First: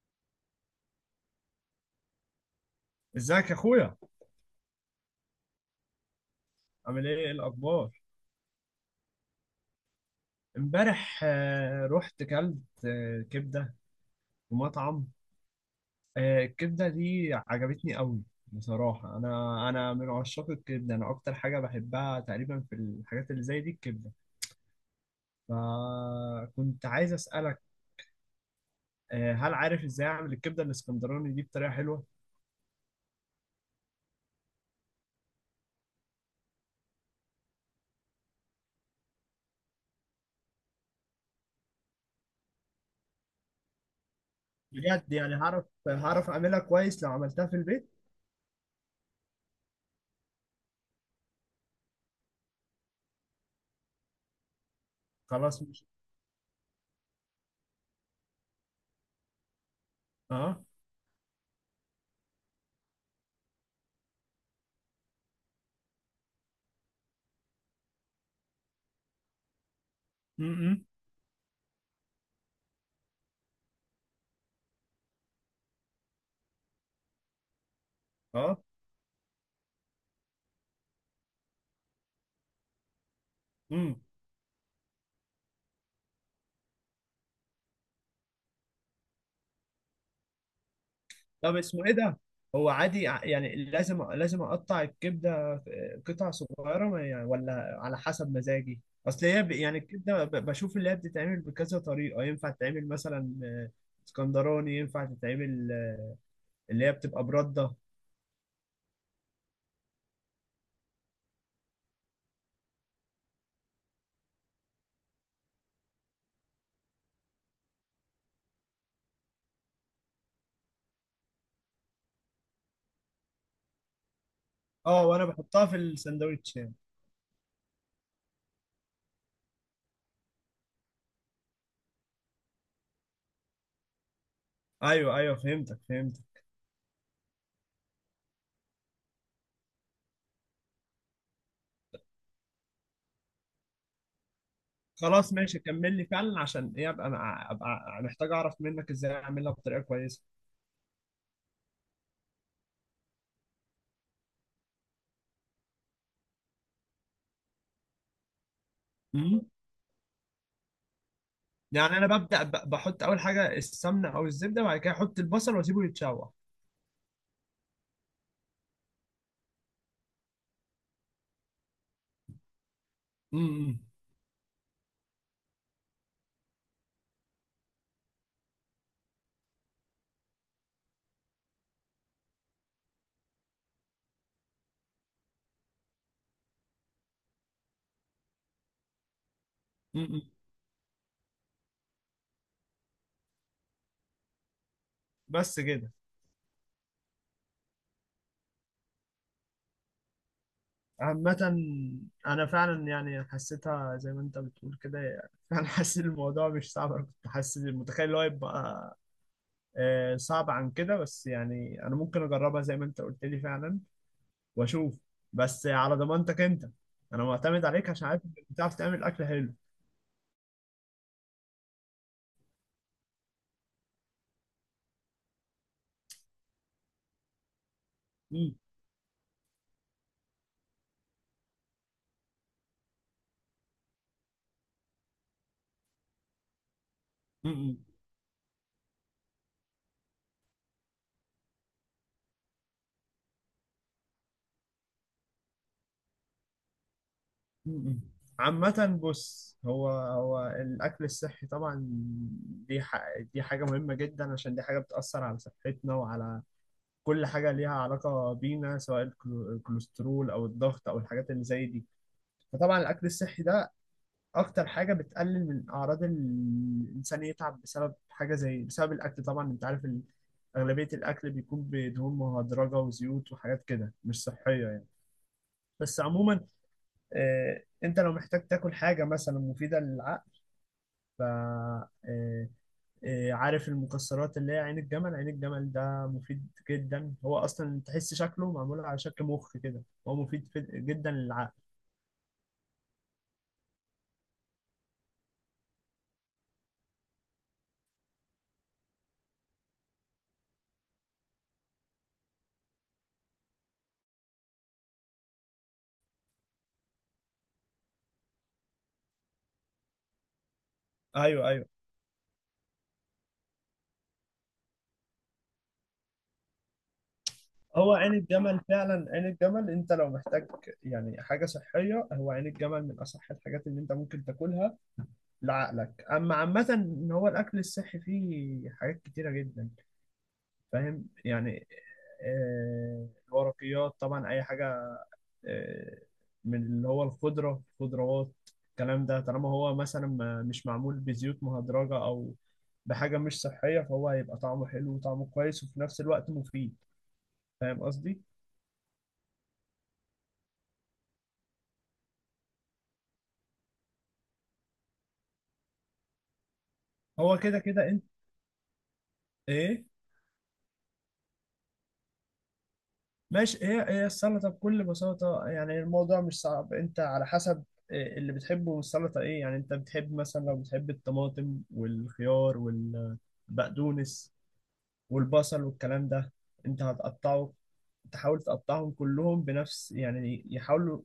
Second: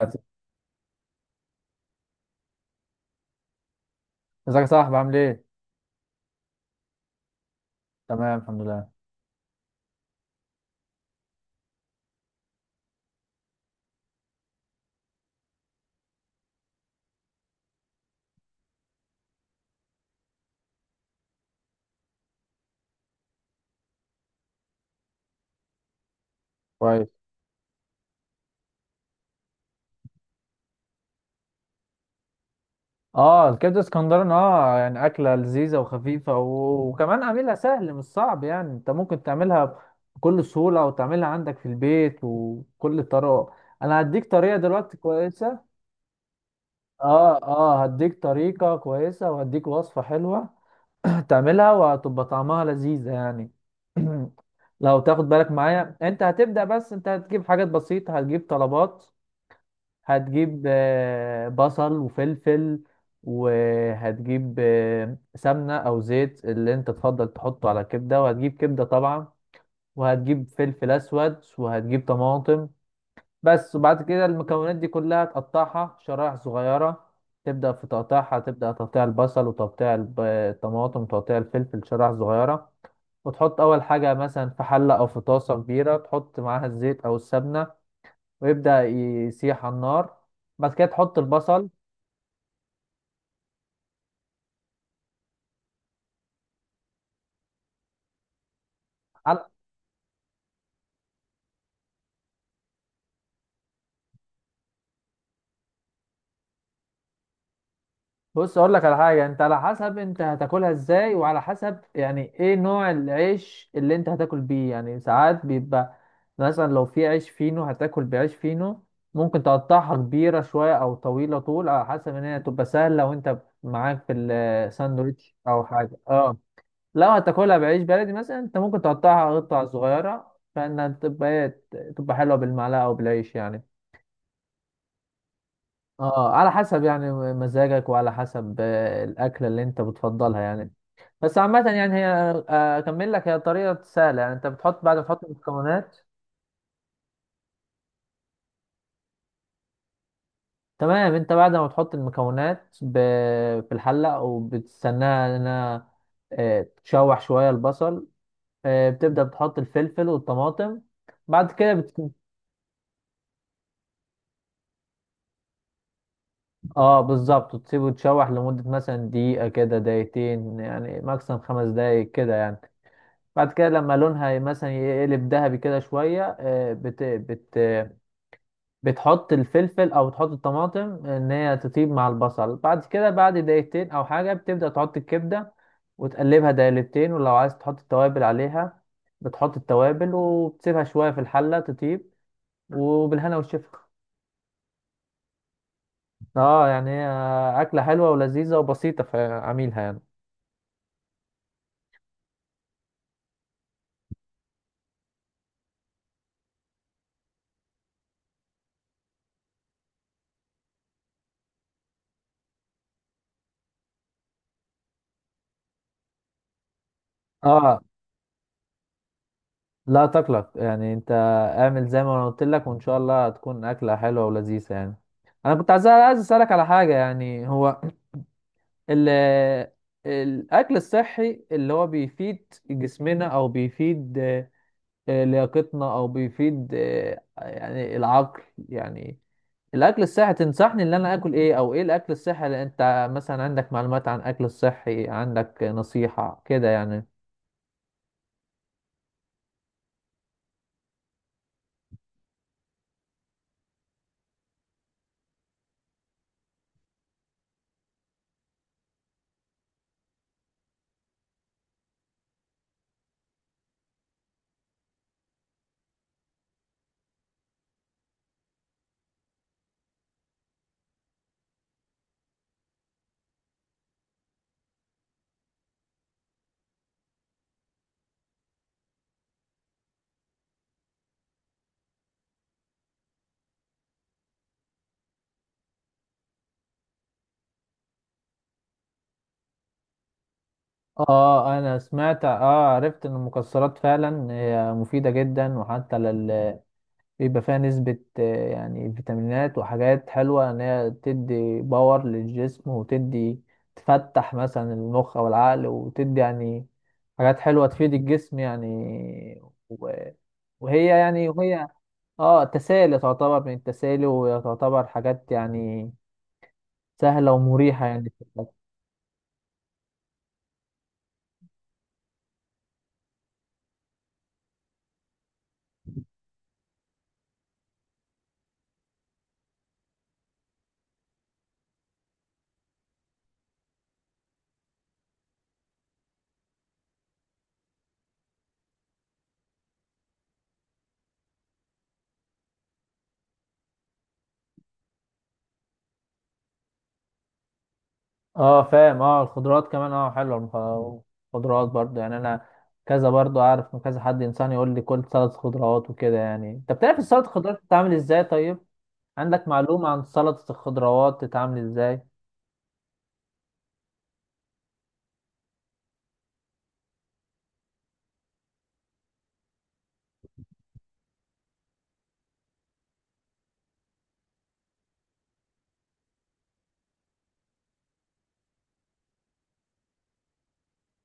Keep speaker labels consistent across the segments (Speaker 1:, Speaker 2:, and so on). Speaker 1: ازيك
Speaker 2: ازيك يا اخويا.
Speaker 1: يا صاحبي، عامل ايه؟
Speaker 2: عامل ايه؟ ايه الاخبار؟
Speaker 1: تمام، الحمد لله.
Speaker 2: امبارح رحت كلت كبده في مطعم. الكبده دي عجبتني قوي بصراحه. انا من عشاق الكبده، انا اكتر حاجه بحبها تقريبا في الحاجات اللي زي دي الكبده. فكنت
Speaker 1: كويس.
Speaker 2: عايز اسالك، هل عارف ازاي اعمل الكبده الاسكندراني دي بطريقه حلوه؟
Speaker 1: اه، الكبده اسكندراني اه يعني اكله لذيذه وخفيفه وكمان عاملها سهل، مش صعب، يعني انت ممكن تعملها بكل سهوله وتعملها عندك في البيت وكل طرق. انا هديك طريقه دلوقتي
Speaker 2: بجد يعني هعرف
Speaker 1: كويسه.
Speaker 2: هعرف اعملها كويس لو
Speaker 1: اه
Speaker 2: عملتها في
Speaker 1: اه،
Speaker 2: البيت؟
Speaker 1: هديك طريقه كويسه وهديك وصفه حلوه. تعملها وهتبقى طعمها لذيذه يعني. لو تاخد بالك
Speaker 2: خلاص. مش
Speaker 1: معايا، انت هتبدا، بس انت هتجيب حاجات بسيطه، هتجيب طلبات. هتجيب
Speaker 2: اه.
Speaker 1: بصل وفلفل، وهتجيب سمنة أو زيت اللي أنت تفضل تحطه على الكبدة، وهتجيب كبدة طبعا،
Speaker 2: م-
Speaker 1: وهتجيب
Speaker 2: م.
Speaker 1: فلفل أسود، وهتجيب طماطم بس. وبعد كده المكونات دي كلها تقطعها شرائح صغيرة، تبدأ في تقطيعها،
Speaker 2: اه.
Speaker 1: تبدأ تقطيع البصل وتقطيع الطماطم وتقطيع الفلفل شرائح صغيرة. وتحط أول
Speaker 2: م.
Speaker 1: حاجة مثلا في حلة أو في طاسة كبيرة، تحط معاها الزيت أو السمنة ويبدأ يسيح على النار. بعد كده تحط
Speaker 2: طب
Speaker 1: البصل
Speaker 2: اسمه ايه ده؟ هو عادي يعني لازم اقطع الكبده قطع صغيره يعني، ولا على حسب مزاجي؟ اصل هي
Speaker 1: على.
Speaker 2: يعني الكبده بشوف اللي هي بتتعمل بكذا طريقه، ينفع تتعمل مثلا اسكندراني، ينفع تتعمل اللي هي بتبقى برده.
Speaker 1: بص، اقول لك على حاجه: انت على حسب انت هتاكلها ازاي، وعلى حسب يعني ايه نوع العيش اللي انت هتاكل بيه. يعني ساعات بيبقى مثلا لو في عيش فينو هتاكل بعيش فينو، ممكن تقطعها كبيره شويه او طويله طول، على حسب ان هي تبقى سهله وانت معاك في
Speaker 2: اه، وانا
Speaker 1: الساندوتش او
Speaker 2: بحطها في
Speaker 1: حاجه، اه.
Speaker 2: الساندوتش يعني.
Speaker 1: لو هتاكلها بعيش بلدي مثلا، انت ممكن تقطعها قطع صغيره فانها تبقى تبقى حلوه بالمعلقه او بالعيش يعني.
Speaker 2: ايوه ايوه، فهمتك.
Speaker 1: اه، على حسب يعني مزاجك وعلى حسب الاكله اللي انت بتفضلها يعني. بس عامه، يعني هي اكمل لك، هي طريقه سهله. يعني انت بتحط بعد ما تحط
Speaker 2: خلاص ماشي، كمل
Speaker 1: المكونات،
Speaker 2: لي فعلا عشان ايه ابقى، ابقى محتاج اعرف منك ازاي اعملها بطريقه كويسه.
Speaker 1: تمام، انت بعد ما تحط المكونات في الحله وبتستناها انها تشوح شويه البصل. بتبدا بتحط الفلفل والطماطم. بعد كده
Speaker 2: يعني
Speaker 1: بت...
Speaker 2: انا ببدا بحط اول حاجه السمنه او الزبده، بعد كده احط البصل واسيبه يتشوح.
Speaker 1: اه بالظبط، وتسيبه يتشوح لمده مثلا دقيقه كده، دقيقتين، يعني ماكسيمم 5 دقايق كده يعني. بعد كده
Speaker 2: امم.
Speaker 1: لما لونها مثلا يقلب ذهبي كده شوية، آه، بت بت بتحط الفلفل أو تحط الطماطم إن هي تطيب مع البصل. بعد كده بعد دقيقتين أو حاجة بتبدأ تحط الكبدة وتقلبها دقيقتين، ولو عايز تحط التوابل عليها بتحط التوابل
Speaker 2: امم.
Speaker 1: وبتسيبها شوية في الحلة تطيب. وبالهنا والشفا.
Speaker 2: بس كده؟
Speaker 1: اه يعني هي أكلة حلوة ولذيذة وبسيطة في عميلها يعني.
Speaker 2: عامة أنا فعلا يعني حسيتها زي ما أنت بتقول كده، يعني فعلا حسيت الموضوع مش صعب. أنا كنت حاسس متخيل اللي هو يبقى صعب عن كده، بس يعني أنا ممكن أجربها زي ما أنت قلت لي فعلا وأشوف. بس على ضمانتك أنت، أنا معتمد
Speaker 1: اه
Speaker 2: عليك عشان عارف إنك بتعرف تعمل أكل حلو.
Speaker 1: لا تقلق يعني، انت اعمل زي ما انا قلت لك وان شاء الله هتكون اكله حلوه ولذيذه يعني. انا كنت عايز اسالك على حاجه يعني. هو ال الاكل الصحي اللي هو بيفيد جسمنا او بيفيد لياقتنا او بيفيد
Speaker 2: امم.
Speaker 1: يعني العقل. يعني الاكل الصحي تنصحني ان انا اكل ايه؟ او ايه الاكل الصحي اللي انت مثلا عندك معلومات عن الاكل الصحي، عندك نصيحه كده يعني.
Speaker 2: م-م. عامة بص، هو الأكل الصحي طبعا دي ح... دي حاجة مهمة جدا، عشان دي حاجة بتأثر على صحتنا وعلى كل حاجة ليها علاقة بينا، سواء الكوليسترول أو الضغط أو الحاجات اللي زي دي. فطبعا الأكل الصحي ده أكتر حاجة بتقلل من أعراض الإنسان يتعب بسبب حاجة، زي بسبب الأكل. طبعا أنت عارف أغلبية الأكل بيكون بدهون مهدرجة وزيوت وحاجات كده مش صحية يعني. بس عموما انت لو محتاج تاكل حاجة مثلا مفيدة للعقل، ف آه، آه، عارف المكسرات اللي هي عين الجمل؟ عين الجمل ده مفيد جدا، هو اصلا تحس شكله معمول على شكل مخ كده. هو مفيد جدا للعقل.
Speaker 1: اه، انا سمعت، اه عرفت ان المكسرات فعلا هي مفيدة جدا، وحتى لل بيبقى فيها نسبة يعني فيتامينات وحاجات حلوة، ان هي تدي باور للجسم وتدي، تفتح مثلا المخ او العقل وتدي يعني حاجات حلوة تفيد الجسم يعني. و- وهي يعني،
Speaker 2: ايوه ايوه.
Speaker 1: وهي اه تسالي، تعتبر من التسالي، وتعتبر حاجات يعني سهلة ومريحة
Speaker 2: هو
Speaker 1: يعني.
Speaker 2: عين الجمل فعلا، عين الجمل انت لو محتاج يعني حاجة صحية، هو عين الجمل من اصح الحاجات اللي انت ممكن تاكلها لعقلك. اما عامة ان هو الاكل الصحي فيه حاجات كتيرة جدا، فاهم يعني؟ الورقيات طبعا، اي حاجه آه، من اللي هو الخضره، الخضروات، الكلام ده طالما هو مثلا مش معمول بزيوت مهدرجه او بحاجه مش صحيه، فهو هيبقى طعمه حلو وطعمه كويس وفي نفس الوقت مفيد. فاهم قصدي؟
Speaker 1: اه فاهم، اه الخضروات كمان اه حلوه، الخضروات برضو يعني انا كذا، برضو اعرف من كذا حد انسان يقول لي كل سلطه خضروات وكده. يعني انت بتعرف السلطه
Speaker 2: هو
Speaker 1: الخضروات
Speaker 2: كده كده
Speaker 1: بتتعمل
Speaker 2: انت.
Speaker 1: ازاي؟ طيب عندك
Speaker 2: ايه،
Speaker 1: معلومه عن سلطه الخضروات بتتعمل ازاي؟
Speaker 2: ماشي. هي السلطه بكل بساطه، يعني الموضوع مش صعب. انت على حسب إيه اللي بتحبه من السلطه، ايه يعني، انت بتحب مثلا، لو بتحب الطماطم والخيار والبقدونس والبصل والكلام ده، انت هتقطعه، تحاول تقطعهم كلهم بنفس يعني، يحاولوا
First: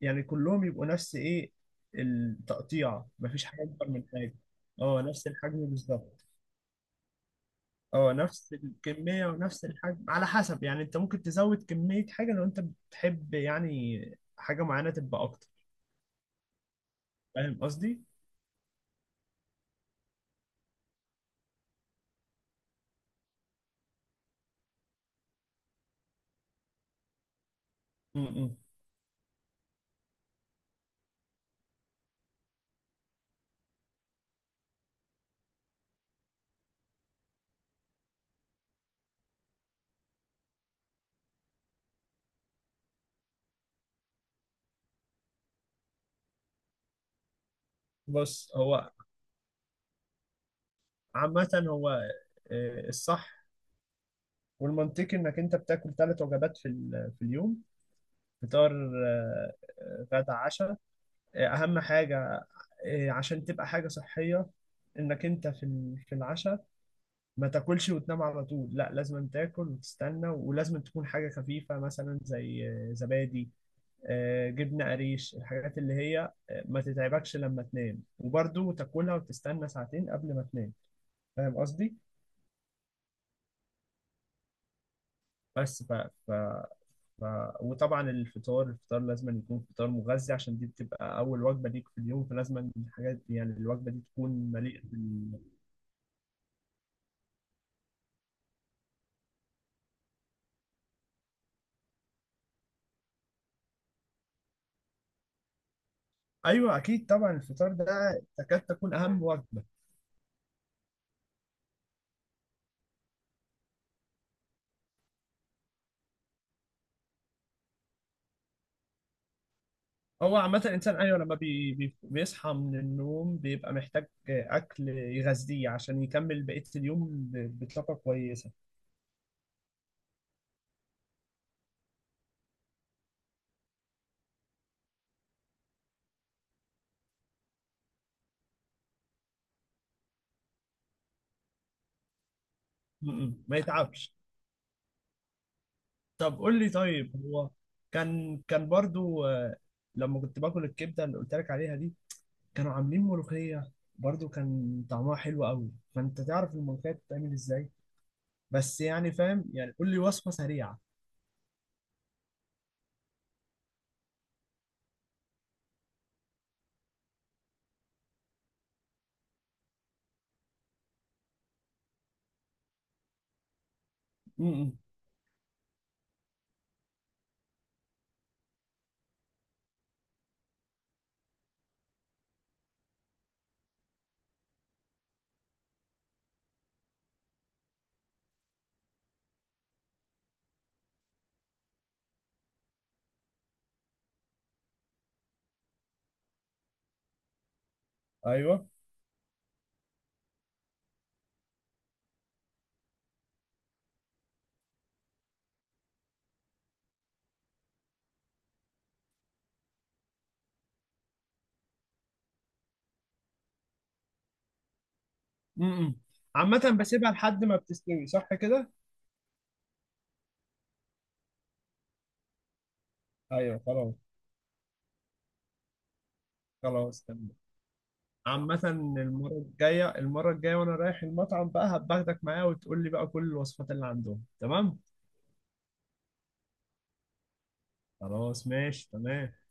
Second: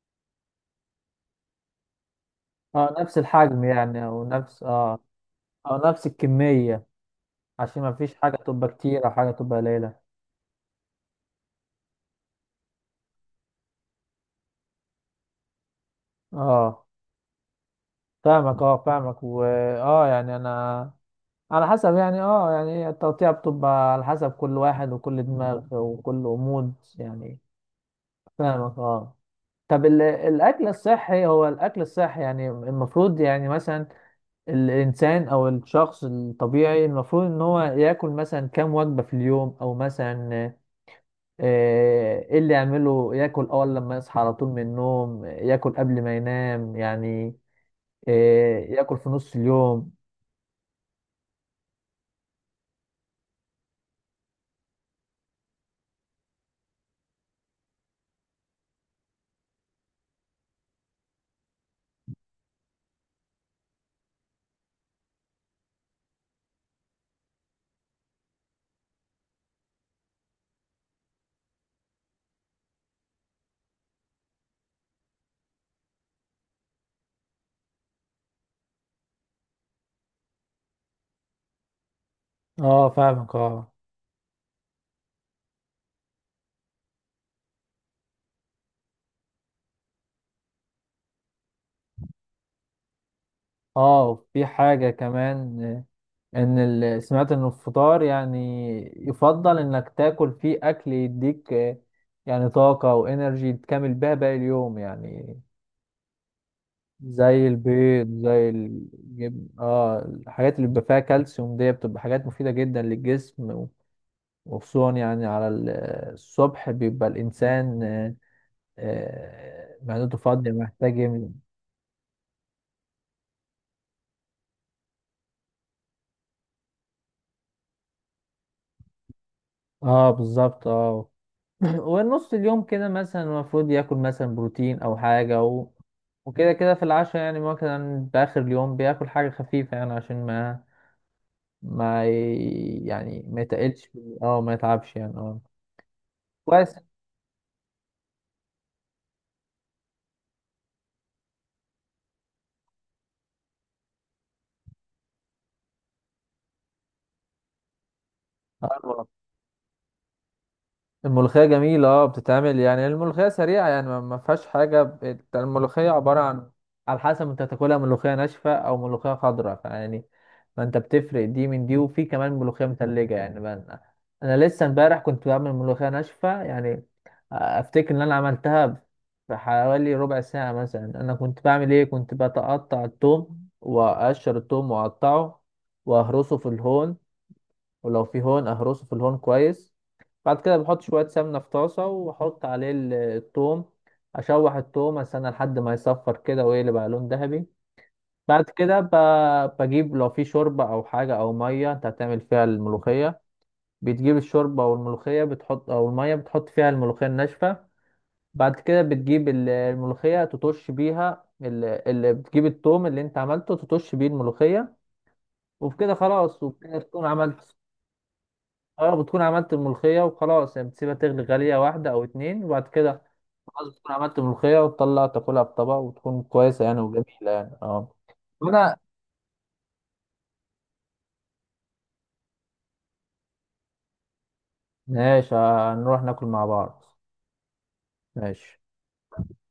Speaker 2: يعني كلهم يبقوا نفس ايه،
Speaker 1: اه
Speaker 2: التقطيع،
Speaker 1: نفس
Speaker 2: مفيش حاجة
Speaker 1: الحجم
Speaker 2: اكبر من
Speaker 1: يعني، او
Speaker 2: حاجة.
Speaker 1: نفس اه،
Speaker 2: اه نفس الحجم
Speaker 1: او نفس
Speaker 2: بالظبط.
Speaker 1: الكميه، عشان ما
Speaker 2: اه
Speaker 1: فيش حاجه
Speaker 2: نفس
Speaker 1: تبقى كتير او
Speaker 2: الكمية
Speaker 1: حاجه تبقى
Speaker 2: ونفس
Speaker 1: قليله.
Speaker 2: الحجم، على حسب يعني انت ممكن تزود كمية حاجة لو انت بتحب يعني حاجة معينة تبقى اكتر.
Speaker 1: اه
Speaker 2: فاهم قصدي؟
Speaker 1: فاهمك، اه فاهمك، و اه يعني انا، على حسب يعني اه يعني التقطيع بتبقى على حسب كل واحد وكل دماغ وكل أمود يعني.
Speaker 2: م-م.
Speaker 1: فاهمك اه. طب الاكل الصحي، هو الاكل الصحي يعني المفروض يعني مثلا الانسان او الشخص الطبيعي المفروض ان هو ياكل مثلا كام وجبة في اليوم؟ او مثلا ايه اللي يعمله؟ ياكل اول لما يصحى على طول من النوم؟ ياكل قبل ما ينام يعني
Speaker 2: بص هو،
Speaker 1: ياكل في نص اليوم؟
Speaker 2: عامة هو الصح والمنطقي انك انت بتاكل ثلاث وجبات في اليوم. فطار، آه، غدا، عشاء. اهم حاجه عشان تبقى حاجه صحيه، انك انت في العشاء ما تاكلش وتنام على طول. لا، لازم تاكل وتستنى، ولازم تكون حاجه خفيفه مثلا زي زبادي، جبنه قريش، الحاجات اللي هي ما تتعبكش لما تنام، وبرضه تاكلها وتستنى ساعتين قبل ما تنام. فاهم قصدي؟
Speaker 1: اه فاهمك اه.
Speaker 2: بس ف... ف... وطبعا الفطار لازم يكون فطار مغذي، عشان دي بتبقى اول وجبه ليك في اليوم، فلازم الحاجات دي يعني الوجبه دي
Speaker 1: اه
Speaker 2: تكون
Speaker 1: في
Speaker 2: مليئه
Speaker 1: حاجة كمان ان سمعت ان الفطار يعني يفضل انك تاكل فيه اكل يديك يعني طاقة وانرجي تكمل بيها باقي اليوم يعني،
Speaker 2: ايوه اكيد، طبعا
Speaker 1: زي
Speaker 2: الفطار
Speaker 1: البيض،
Speaker 2: ده
Speaker 1: زي
Speaker 2: تكاد تكون اهم
Speaker 1: الجبن،
Speaker 2: وجبه.
Speaker 1: اه الحاجات اللي بيبقى فيها كالسيوم دي بتبقى حاجات مفيدة جدا للجسم. وخصوصا يعني على الصبح بيبقى الانسان معدته
Speaker 2: هو
Speaker 1: فاضية،
Speaker 2: عامه الانسان،
Speaker 1: محتاج
Speaker 2: ايوه، لما بيصحى من النوم بيبقى محتاج اكل يغذيه عشان يكمل بقيه اليوم بطاقه كويسه.
Speaker 1: اه بالظبط اه. ونص اليوم كده مثلا المفروض ياكل مثلا بروتين او حاجه وكده كده في العشاء يعني مثلا في اخر اليوم بياكل حاجه خفيفه يعني عشان ما ما ي...
Speaker 2: م-
Speaker 1: يعني ما
Speaker 2: م. ما
Speaker 1: يتقلش.
Speaker 2: يتعبش.
Speaker 1: اه ما يتعبش يعني اه.
Speaker 2: طب قول لي،
Speaker 1: كويس
Speaker 2: طيب هو كان برضو لما كنت باكل الكبده اللي قلت لك عليها دي، كانوا عاملين ملوخية، برضو كان طعمها حلو قوي. فانت تعرف الملوخية بتتعمل ازاي؟ بس
Speaker 1: اه.
Speaker 2: يعني فاهم يعني، قول لي وصفة سريعة.
Speaker 1: الملوخية جميلة اه، بتتعمل يعني الملوخية سريعة يعني ما فيهاش حاجة الملوخية عبارة عن، على حسب انت تاكلها ملوخية ناشفة او ملوخية خضراء فيعني، ما انت بتفرق دي من دي، وفي كمان ملوخية متلجة يعني. بقى انا لسه
Speaker 2: امم.
Speaker 1: امبارح كنت بعمل ملوخية ناشفة يعني افتكر ان انا عملتها في حوالي ربع ساعة مثلا. انا كنت بعمل ايه، كنت بتقطع الثوم واقشر الثوم واقطعه واهرسه في الهون، ولو في هون اهرسه في الهون كويس. بعد كده بحط شوية سمنة في طاسة وأحط عليه التوم، أشوح التوم، أستنى لحد ما يصفر كده ويقلب على لون ذهبي. بعد
Speaker 2: ايوه.
Speaker 1: كده بجيب لو في شوربة أو حاجة أو مية أنت هتعمل فيها الملوخية، بتجيب الشوربة أو الملوخية بتحط، أو المية بتحط فيها الملوخية الناشفة. بعد كده بتجيب الملوخية تطش بيها، اللي بتجيب التوم اللي أنت عملته تطش بيه الملوخية. وبكده
Speaker 2: امم.
Speaker 1: خلاص،
Speaker 2: عامة
Speaker 1: وبكده تكون
Speaker 2: بسيبها لحد
Speaker 1: عملت.
Speaker 2: ما بتستوي، صح كده؟
Speaker 1: اه بتكون عملت الملوخية وخلاص يعني، بتسيبها تغلي غلية واحدة أو اتنين وبعد كده
Speaker 2: ايوه
Speaker 1: خلاص، بتكون
Speaker 2: خلاص.
Speaker 1: عملت ملوخية وتطلع تاكلها بطبق وتكون كويسة يعني
Speaker 2: خلاص تمام.
Speaker 1: وجميلة يعني اه.
Speaker 2: عامة
Speaker 1: وانا
Speaker 2: المرة الجاية، وانا رايح المطعم بقى هباخدك معايا، وتقول لي بقى كل الوصفات اللي عندهم. تمام،
Speaker 1: ماشي، هنروح ناكل مع بعض.
Speaker 2: خلاص
Speaker 1: ماشي.
Speaker 2: ماشي تمام.